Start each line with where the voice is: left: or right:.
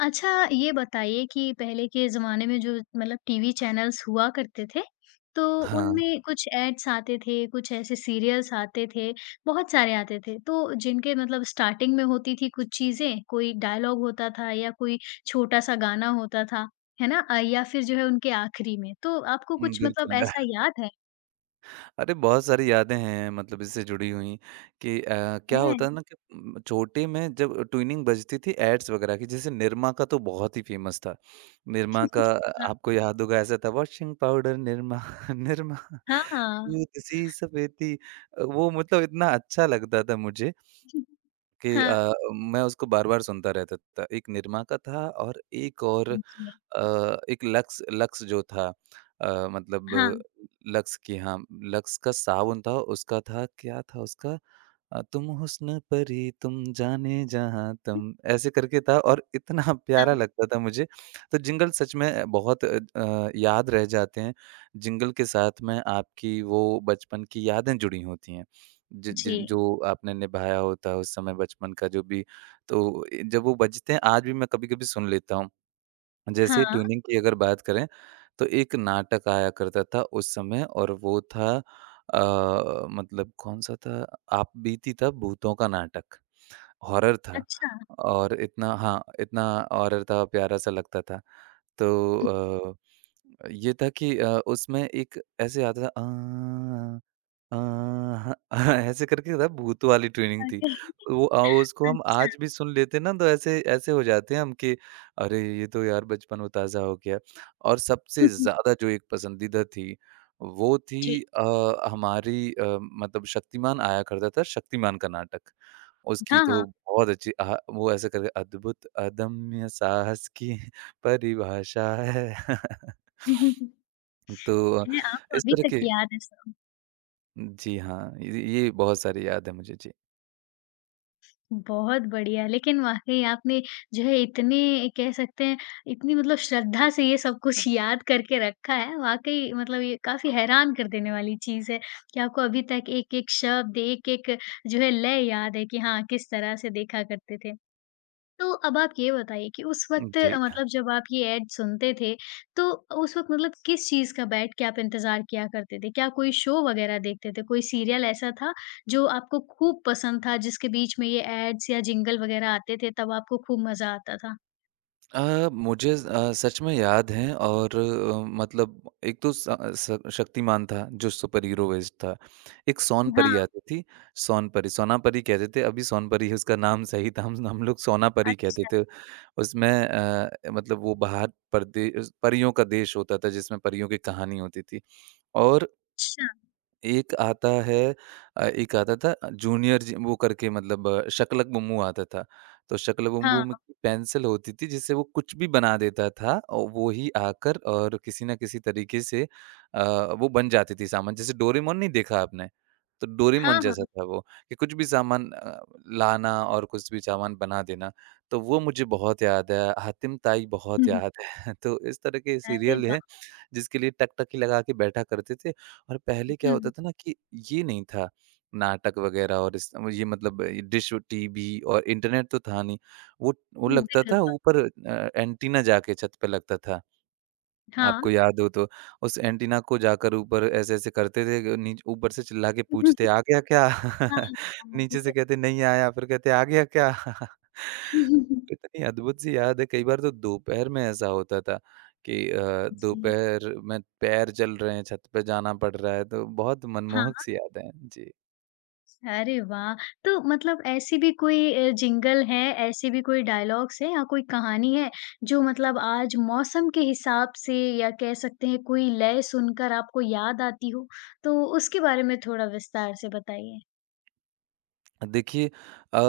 left: अच्छा, ये बताइए कि पहले के ज़माने में जो मतलब टीवी चैनल्स हुआ करते थे, तो
right: हाँ,
left: उनमें कुछ एड्स आते थे, कुछ ऐसे सीरियल्स आते थे, बहुत सारे आते थे। तो जिनके मतलब स्टार्टिंग में होती थी कुछ चीज़ें, कोई डायलॉग होता था या कोई छोटा-सा गाना होता था, है ना? या फिर जो है उनके आखिरी में। तो आपको
right: हुँ,
left: कुछ मतलब
right: बिल्कुल।
left: ऐसा याद है?
right: अरे, बहुत सारी यादें हैं मतलब इससे जुड़ी हुई कि क्या
left: हैं?
right: होता है ना कि छोटे में जब ट्यूनिंग बजती थी एड्स वगैरह की, जैसे निरमा का तो बहुत ही फ़ेमस था। निरमा का आपको याद होगा ऐसा था वॉशिंग पाउडर निरमा, निरमा
left: हाँ, हाँ।
right: दूध सी सफेदी वो मतलब इतना अच्छा लगता था मुझे कि
left: हाँ,
right: मैं उसको बार-बार सुनता रहता था। एक निरमा का था और एक और
left: जी।
right: एक लक्स लक्स जो था मतलब
left: हाँ,
right: लक्स की हाँ, लक्स का साबुन था, उसका था क्या था उसका तुम हुस्न परी तुम जाने जहाँ तुम, ऐसे करके था और इतना प्यारा
left: हाँ,
right: लगता था मुझे। तो जिंगल सच में बहुत याद रह जाते हैं। जिंगल के साथ में आपकी वो बचपन की यादें जुड़ी होती हैं। जि
left: जी।
right: जिन जो आपने निभाया होता है उस समय बचपन का जो भी तो जब वो बजते हैं आज भी मैं कभी-कभी सुन लेता हूँ। जैसे
left: हाँ,
right: ट्यूनिंग की अगर बात करें, तो एक नाटक आया करता था उस समय और वो था मतलब कौन-सा था? आप बीती था भूतों का नाटक, हॉरर था
left: अच्छा।
right: और इतना हाँ, इतना हॉरर था, प्यारा-सा लगता था। तो ये था कि उसमें एक ऐसे आता था अ अ, ह ऐसे करके था भूत वाली ट्यूनिंग थी।
left: अरे!
right: वो उसको हम
left: अच्छा।
right: आज भी सुन लेते ना तो ऐसे ऐसे हो जाते हैं हम कि अरे! ये तो यार बचपन वो ताज़ा हो गया। और सबसे ज़्यादा जो एक पसंदीदा थी, वो
left: जी,
right: थी हमारी मतलब शक्तिमान आया करता था, शक्तिमान का नाटक। उसकी
left: हाँ, हाँ।
right: तो बहुत अच्छी अहा वो ऐसे करके अद्भुत अदम्य साहस की परिभाषा है। तो
left: ये आपको
right: इस
left: अभी
right: तरह
left: तक
right: के
left: याद है सब।
right: जी हाँ, ये बहुत सारी याद है मुझे। जी।
left: बहुत बढ़िया, लेकिन वाक़ई आपने जो है इतने कह सकते हैं, इतनी मतलब श्रद्धा से ये सब कुछ याद करके रखा है, वाक़ई मतलब ये काफ़ी हैरान कर देने वाली चीज़ है कि आपको अभी तक एक-एक शब्द, एक-एक जो है लय याद है कि हाँ, किस तरह से देखा करते थे। तो अब आप ये बताइए कि उस वक़्त
right: जी।
left: मतलब जब आप ये ऐड सुनते थे, तो उस वक़्त मतलब किस चीज़ का बैठ के आप इंतज़ार किया करते थे? क्या कोई शो वग़ैरह देखते थे? कोई सीरियल ऐसा था जो आपको खूब पसंद था, जिसके बीच में ये ऐड्स या जिंगल वग़ैरह आते थे तब आपको खूब मज़ा आता था?
right: मुझे सच में याद है और मतलब एक तो स स शक्तिमान था जो सुपर हीरो बेस्ड था। एक
left: हाँ,
right: सोनपरी आती थी, सोनपरी, सोनापरी कहते थे, अभी सोनपरी है उसका नाम सही था, हम लोग सोनापरी कहते
left: अच्छा,
right: थे। उसमें मतलब वो बाहर परदे परियों का देश होता था जिसमें परियों की कहानी होती थी और
left: अच्छा।
right: एक आता है एक आता था जूनियर जी वो करके मतलब शक्लक बम्बू आता था। तो शक्लक बम्बू में
left: हाँ,
right: पेंसिल होती थी जिससे वो कुछ भी बना देता था और वो ही आकर और किसी न किसी तरीके से अ, वो बन जाती थी सामान। जैसे डोरेमोन नहीं देखा आपने? तो डोरेमोन
left: हाँ,
right: जैसा
left: हाँ।
right: था वो कि कुछ भी सामान लाना और कुछ भी सामान बना देना। तो वो मुझे बहुत याद है, हातिम ताई
left: हुँ,
right: बहुत
left: हुँ।
right: याद है। तो इस तरह के
left: अरे
right: सीरियल हैं
left: वाह!
right: जिसके लिए टकटकी लगा के बैठा करते थे। और पहले क्या
left: हुँ,
right: होता था ना कि ये नहीं था नाटक वगैरह और इस ये मतलब ये डिश टीवी और इंटरनेट तो था नहीं। वो वो
left: हुँ।
right: लगता था
left: बिल्कुल,
right: ऊपर एंटीना जाके छत पे लगता था।
left: हाँ।
right: आपको याद हो तो, उस एंटीना को जाकर ऊपर ऐसे-ऐसे करते थे, कि नीच ऊपर से चिल्ला के पूछते, "आ गया क्या?"
left: हाँ, हाँ,
right: नीचे
left: जैसे
right: से कहते, "नहीं आया," फिर कहते, "आ गया क्या?" तो इतनी अद्भुत सी याद है, कई बार तो दोपहर में ऐसा होता था कि
left: जी,
right: दोपहर में पैर चल रहे हैं, छत पे जाना पड़ रहा है, तो बहुत मनमोहक
left: हाँ।
right: सी यादें हैं। जी।
left: अरे वाह! तो मतलब ऐसी भी कोई जिंगल है, ऐसी भी कोई डायलॉग्स हैं या कोई कहानी है, जो मतलब आज मौसम के हिसाब से या कह सकते हैं कोई लय सुनकर आपको याद आती हो? तो उसके बारे में थोड़ा विस्तार से बताइए।
right: देखिए अ,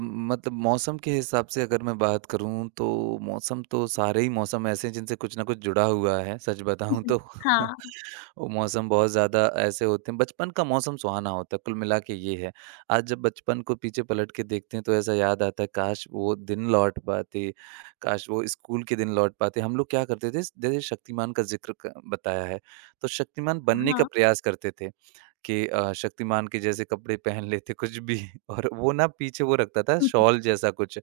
right: मतलब मौसम के हिसाब से अगर मैं बात करूँ तो मौसम तो सारे ही मौसम ऐसे हैं जिनसे कुछ ना कुछ जुड़ा हुआ है, सच
left: हुँ,
right: बताऊँ
left: हुँ।
right: तो।
left: हाँ,
right: वो मौसम बहुत ज़्यादा ऐसे होते हैं बचपन का मौसम सुहाना होता है, कुल मिला के ये है। आज जब बचपन को पीछे पलट के देखते हैं तो ऐसा याद आता है काश वो दिन लौट पाते, काश वो स्कूल के दिन लौट पाते। हम लोग क्या करते थे जैसे शक्तिमान का ज़िक्र क बताया है, तो शक्तिमान बनने का
left: हाँ।
right: प्रयास करते थे। कि शक्तिमान के जैसे कपड़े पहन लेते कुछ भी और वो ना पीछे वो रखता था
left: हुँ, हुँ।
right: शॉल जैसा कुछ,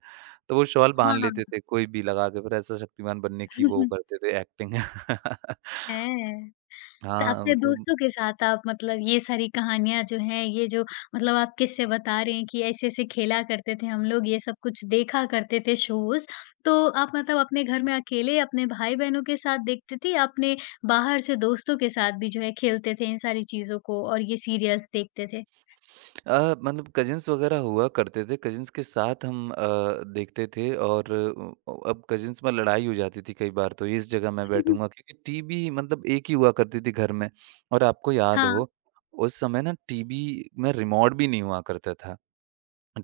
right: तो वो शॉल बाँध
left: हाँ।
right: लेते थे कोई भी लगा के फिर ऐसा शक्तिमान बनने की वो करते थे एक्टिंग।
left: है। तो
right: हाँ,
left: अपने
right: मतलब
left: दोस्तों के साथ आप मतलब ये सारी कहानियाँ जो हैं, ये जो मतलब आप किस्से बता रहे हैं कि ऐसे-ऐसे खेला करते थे हम लोग, ये सब कुछ देखा करते थे शोज़। तो आप मतलब अपने घर में अकेले अपने भाई-बहनों के साथ देखते थे या अपने बाहर से दोस्तों के साथ भी जो है खेलते थे इन सारी चीज़ों को और ये सीरियल्स देखते थे?
right: अ, मतलब कज़िन्स वग़ैरह हुआ करते थे, कज़िन्स के साथ हम देखते थे और अब कज़िन्स में लड़ाई हो जाती थी कई बार तो इस जगह मैं बैठूँगा क्योंकि टीवी मतलब एक ही हुआ करती थी घर में और आपको याद
left: हाँ,
right: हो, उस समय ना टीवी में रिमोट भी नहीं हुआ करता था।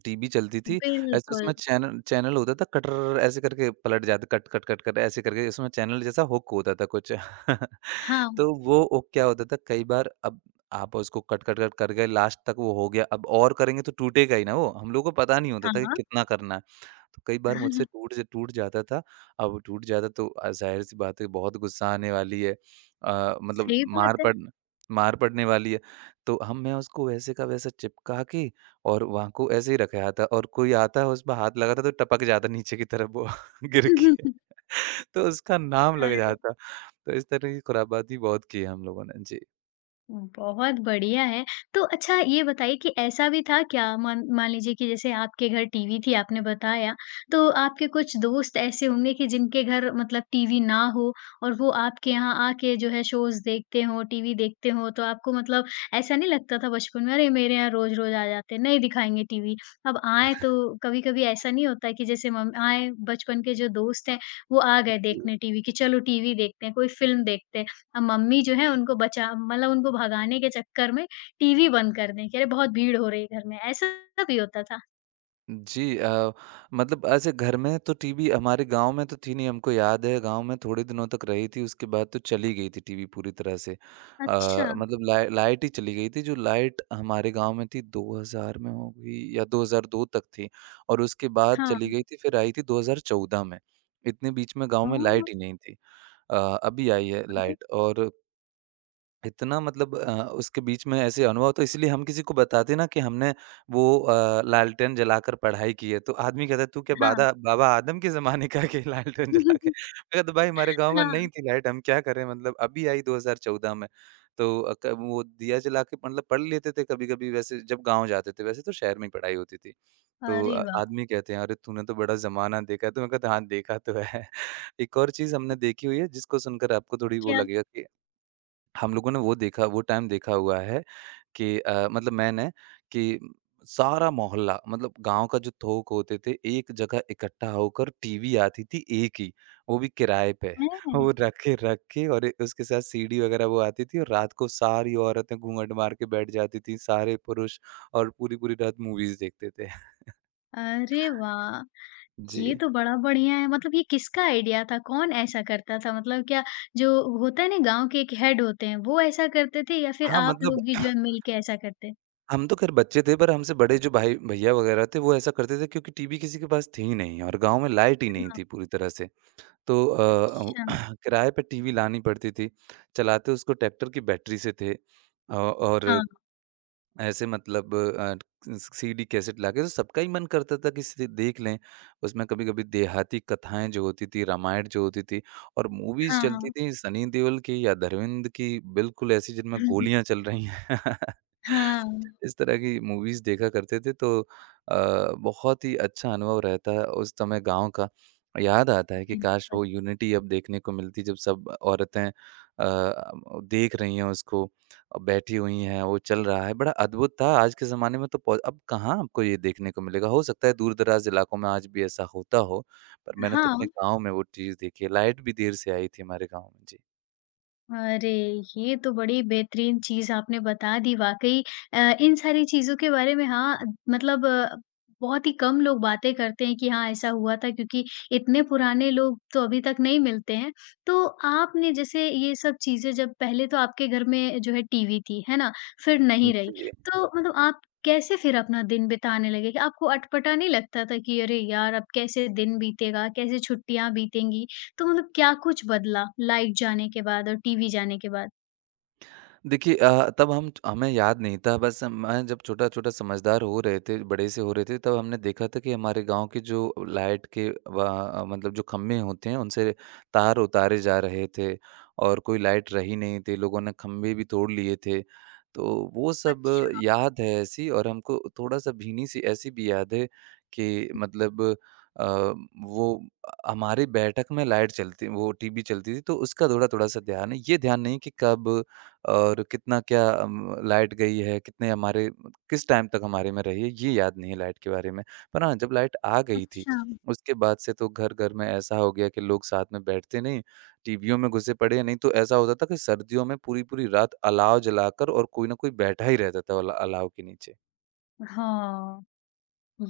right: टीवी चलती थी, ऐसे
left: बिल्कुल।
right: उसमें चैनल चैनल होता था कटर ऐसे करके पलट जाते कट, कट, कट, कट ऐसे करके उसमें चैनल जैसा हुक होता था कुछ।
left: हाँ,
right: तो वो हुक क्या होता था कई बार अब आप उसको कट, कट, कट कर गए लास्ट तक वो हो गया, अब और करेंगे तो टूटेगा ही ना वो, हम लोगों को पता नहीं होता था कि
left: हाँ।
right: कितना करना है। तो कई बार मुझसे टूट जाता था। अब टूट जाता तो ज़ाहिर-सी बात है बहुत गुस्सा आने वाली है। मतलब
left: सही बात है।
right: मार पड़ने वाली है। तो हम मैं उसको वैसे का वैसा चिपका के और वहाँ को ऐसे ही रख आया था और कोई आता उसमें हाथ लगाता तो टपक जाता नीचे की तरफ वो गिर के। तो उसका नाम लग
left: अरे!
right: जाता। तो इस तरह की खुराबाती बहुत की है हम लोगों ने।
left: बहुत बढ़िया है। तो अच्छा ये बताइए कि ऐसा भी था क्या मान मान लीजिए कि जैसे आपके घर टीवी थी आपने बताया, तो आपके कुछ दोस्त ऐसे होंगे कि जिनके घर मतलब टीवी ना हो और वो आपके यहाँ आके जो है शोज़ देखते हों, टीवी देखते हों तो आपको मतलब ऐसा नहीं लगता था बचपन में अरे! मेरे यहाँ रोज़-रोज़ आ जाते हैं, नहीं दिखाएँगे टीवी। अब आएँ तो कभी-कभी ऐसा नहीं होता कि जैसे मम आएँ बचपन के जो दोस्त हैं, वो आ गए
right: जी।
left: देखने टीवी कि चलो टीवी देखते हैं, कोई फ़िल्म देखते हैं। मम्मी जो है उनको बचा मतलब उनको भगाने के चक्कर में टीवी बंद कर दें कि अरे बहुत भीड़ हो रही है घर में, ऐसा भी होता था।
right: जी मतलब ऐसे घर में तो टीवी हमारे गांव में तो थी नहीं हमको याद है गांव में थोड़े दिनों तक रही थी उसके बाद तो चली गई थी टीवी पूरी तरह से
left: अच्छा,
right: मतलब लाइट ही चली गई थी जो लाइट हमारे गांव में थी 2000 में हो गई या 2002 तक थी और उसके बाद
left: हाँ।
right: चली गई थी फिर आई थी 2014 में इतने बीच में गांव में
left: ओह!
right: लाइट ही नहीं थी अ, अभी आई है
left: अरे
right: लाइट और इतना मतलब उसके बीच में ऐसे अनुभव तो इसलिए हम किसी को बताते ना कि हमने वो लालटेन जलाकर पढ़ाई की है, तो आदमी कहता है तू क्या
left: हाँ।
right: बादा बाबा आदम के ज़माने का है कि लालटेन जला के? मैं कहता भाई हमारे गाँव में
left: हाँ।
right: नहीं थी लाइट हम क्या करें मतलब अभी आई 2014 में। तो अ, क वो दिया जला के मतलब पढ़ लेते थे कभी-कभी वैसे जब गाँव जाते थे, वैसे तो शहर में ही पढ़ाई होती थी। तो
left: अरे वाह!
right: आदमी कहते हैं अरे तूने तो बड़ा ज़माना देखा है, तो मैं कहता हाँ देखा तो है। एक और चीज़ हमने देखी हुई है जिसको सुनकर आपको थोड़ी वो
left: क्या
right: लगेगा कि हम लोगों ने वो देखा वो टाइम देखा हुआ है कि मतलब मैंने कि सारा मोहल्ला मतलब गाँव का जो थोक होते थे, एक जगह इकट्ठा होकर टीवी आती थी एक ही, वो भी किराए पे।
left: है?
right: वो रखे रख के और ए उसके साथ सीडी वगैरह वो आती थी और रात को सारी औरतें घूँघट मार के बैठ जाती थीं, सारे पुरुष और पूरी-पूरी रात मूवीज़ देखते थे।
left: अरे वाह! ये
right: जी।
left: तो बड़ा बढ़िया है। मतलब ये किसका आइडिया था? कौन ऐसा करता था? मतलब क्या जो होता है ना गाँव के एक हेड होते हैं, वो ऐसा करते थे या फिर
right: हाँ,
left: आप
right: मतलब
left: लोग भी जो है मिल के ऐसा करते?
right: हम तो खैर बच्चे थे पर हमसे बड़े जो भाई भैया वगैरह थे वो ऐसा करते थे क्योंकि टीवी किसी के पास थी ही नहीं और गाँव में लाइट ही नहीं
left: हाँ,
right: थी पूरी तरह से। तो
left: अच्छा।
right: किराए पे टीवी लानी पड़ती थी, चलाते उसको ट्रैक्टर की बैटरी से थे और
left: हाँ,
right: ऐसे मतलब सीडी कैसेट लाके तो सबका ही मन करता था कि इसे देख लें। उसमें कभी-कभी देहाती कथाएँ जो होती थी, रामायण जो होती थी और मूवीज़ चलती
left: हाँ।
right: थी सनी देओल की या धर्मेंद्र की बिल्कुल ऐसी जिनमें गोलियाँ चल रही हैं।
left: हाँ,
right: इस तरह की मूवीज़ देखा करते थे तो बहुत ही अच्छा अनुभव रहता है उस समय गाँव का। याद आता है कि काश
left: बिल्कुल।
right: वो यूनिटी अब देखने को मिलती जब सब औरतें देख रही हैं उसको। बैठी हुई हैं, वो चल रहा है, बड़ा अद्भुत था। आज के ज़माने में तो पौ अब कहाँ आपको ये देखने को मिलेगा। हो सकता है दूर-दराज़ इलाकों में आज भी ऐसा होता हो, पर मैंने तो अपने
left: हाँ,
right: गाँव में वो चीज़ देखी है। लाइट भी देर से आई थी हमारे गाँव में। जी।
left: अरे! ये तो बड़ी बेहतरीन चीज़ आपने बता दी वाक़ई इन सारी चीज़ों के बारे में हाँ, मतलब बहुत ही कम लोग बातें करते हैं कि हाँ, ऐसा हुआ था क्योंकि इतने पुराने लोग तो अभी तक नहीं मिलते हैं। तो आपने जैसे ये सब चीज़ें जब पहले तो आपके घर में जो है टीवी थी, है ना? फिर नहीं रही,
right: जी।
left: तो मतलब आप कैसे फिर अपना दिन बिताने लगे? कि आपको अटपटा नहीं लगता था कि अरे यार! अब कैसे दिन बीतेगा, कैसे छुट्टियाँ बीतेंगी? तो मतलब क्या कुछ बदला लाइट जाने के बाद और टीवी जाने के बाद?
right: देखिए तब हम हमें याद नहीं था बस मैं जब छोटा-छोटा समझदार हो रहे थे, बड़े से हो रहे थे तब हमने देखा था कि हमारे गाँव के जो लाइट के वा मतलब जो खंभे होते हैं उनसे तार उतारे जा रहे थे और कोई लाइट रही नहीं थी, लोगों ने खंभे भी तोड़ लिए थे। तो वो सब
left: अच्छा,
right: याद है ऐसी और हमको थोड़ा-सा भीनी-सी ऐसी भी याद है कि मतलब अ, वो हमारी बैठक में लाइट चलती वो टीवी चलती थी तो उसका थोड़ा-थोड़ा सा ध्यान है। ये ध्यान नहीं कि कब और कितना क्या लाइट गई है, कितने हमारे किस टाइम तक हमारे में रही है, ये याद नहीं है लाइट के बारे में। पर हाँ, जब लाइट आ गई थी,
left: अच्छा।
right: उसके बाद से तो घर-घर में ऐसा हो गया कि लोग साथ में बैठते नहीं, टीवीयों में घुसे पड़े हैं, नहीं तो ऐसा होता था कि सर्दियों में पूरी-पूरी रात अलाव जलाकर और कोई ना कोई बैठा ही रहता था अलाव के नीचे।
left: हाँ,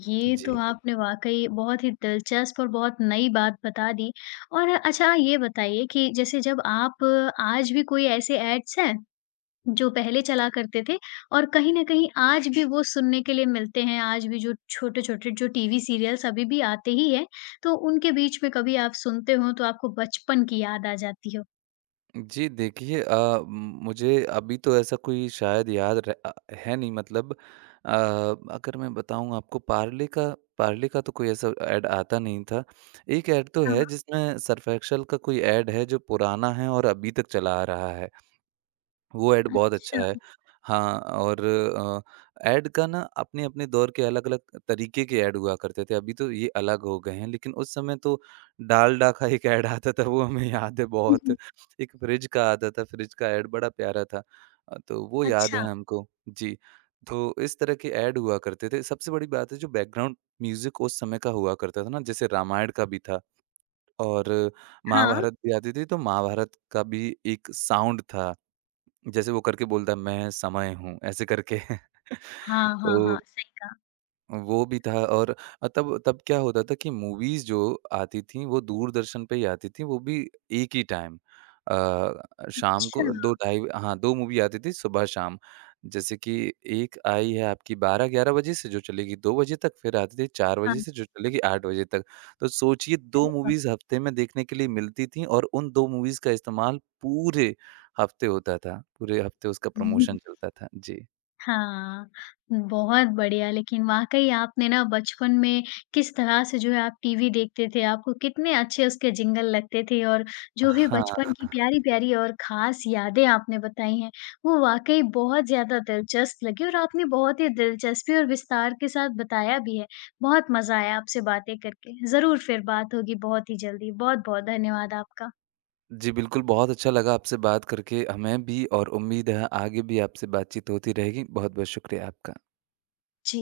left: ये तो
right: जी।
left: आपने वाक़ई बहुत ही दिलचस्प और बहुत नई बात बता दी। और अच्छा ये बताइए कि जैसे जब आप आज भी कोई ऐसे एड्स हैं, जो पहले चला करते थे और कहीं न कहीं आज भी वो सुनने के लिए मिलते हैं, आज भी जो छोटे-छोटे जो टीवी सीरियल्स अभी भी आते ही हैं, तो उनके बीच में कभी आप सुनते हो तो आपको बचपन की याद आ जाती हो?
right: जी, देखिए मुझे अभी तो ऐसा कोई शायद याद है नहीं मतलब अ, अगर मैं बताऊँ आपको पार्ले का तो कोई ऐसा ऐड आता नहीं था। एक ऐड तो
left: हाँ,
right: है जिसमें सर्फ एक्सेल का कोई ऐड है जो पुराना है और अभी तक चला आ रहा है। वो ऐड बहुत अच्छा है।
left: अच्छा।
right: हाँ, और ऐड का ना अपने-अपने दौर के अलग-अलग तरीके के ऐड हुआ करते थे, अभी तो ये अलग हो गए हैं, लेकिन उस समय तो डालडा का एक ऐड आता था, वो हमें याद है बहुत। एक फ्रिज का आता था, फ्रिज का ऐड बड़ा प्यारा था। तो वो याद है
left: अच्छा,
right: हमको। जी, तो इस तरह के ऐड हुआ करते थे। सबसे बड़ी बात है जो बैकग्राउंड म्यूज़िक उस समय का हुआ करता था ना, जैसे रामायण का भी था और
left: हाँ।
right: महाभारत भी आती थी, तो महाभारत का भी एक साउंड था। जैसे वो करके बोलता है मैं समय हूँ, ऐसे करके।
left: हाँ, हाँ,
right: तो
left: हाँ, सही कहा।
right: वो भी था और तब तब क्या होता था कि मूवीज़ जो आती थी, वो दूरदर्शन पे ही आती थी, वो भी एक ही टाइम। शाम
left: अच्छा,
right: को 2 ढाई हाँ, 2 मूवी आती थी सुबह-शाम। जैसे कि एक आई है आपकी 12-11 बजे से जो चलेगी 2 बजे तक, फिर आती थी 4
left: हाँ,
right: बजे से जो चलेगी 8 बजे तक। तो सोचिए 2
left: अरे वाह!
right: मूवीज़ हफ़्ते में देखने के लिए मिलती थी और उन 2 मूवीज़ का इस्तेमाल पूरे हफ़्ते होता था। पूरे हफ़्ते उसका
left: हुँ,
right: प्रमोशन चलता था। जी।
left: हाँ, बहुत बढ़िया। लेकिन वाक़ई आपने ना बचपन में किस तरह से जो है आप टीवी देखते थे, आपको कितने अच्छे उसके जिंगल लगते थे और जो भी
right: हाँ।
left: बचपन की प्यारी-प्यारी और ख़ास यादें आपने बताई हैं, वो वाक़ई बहुत ज़्यादा दिलचस्प लगी और आपने बहुत ही दिलचस्पी और विस्तार के साथ बताया भी है। बहुत मज़ा आया आपसे बातें करके। ज़रूर फिर बात होगी बहुत ही जल्दी। बहुत-बहुत धन्यवाद आपका।
right: जी, बिल्कुल, बहुत अच्छा लगा आपसे बात करके हमें भी और उम्मीद है आगे भी आपसे बातचीत होती रहेगी। बहुत-बहुत शुक्रिया आपका।
left: जी।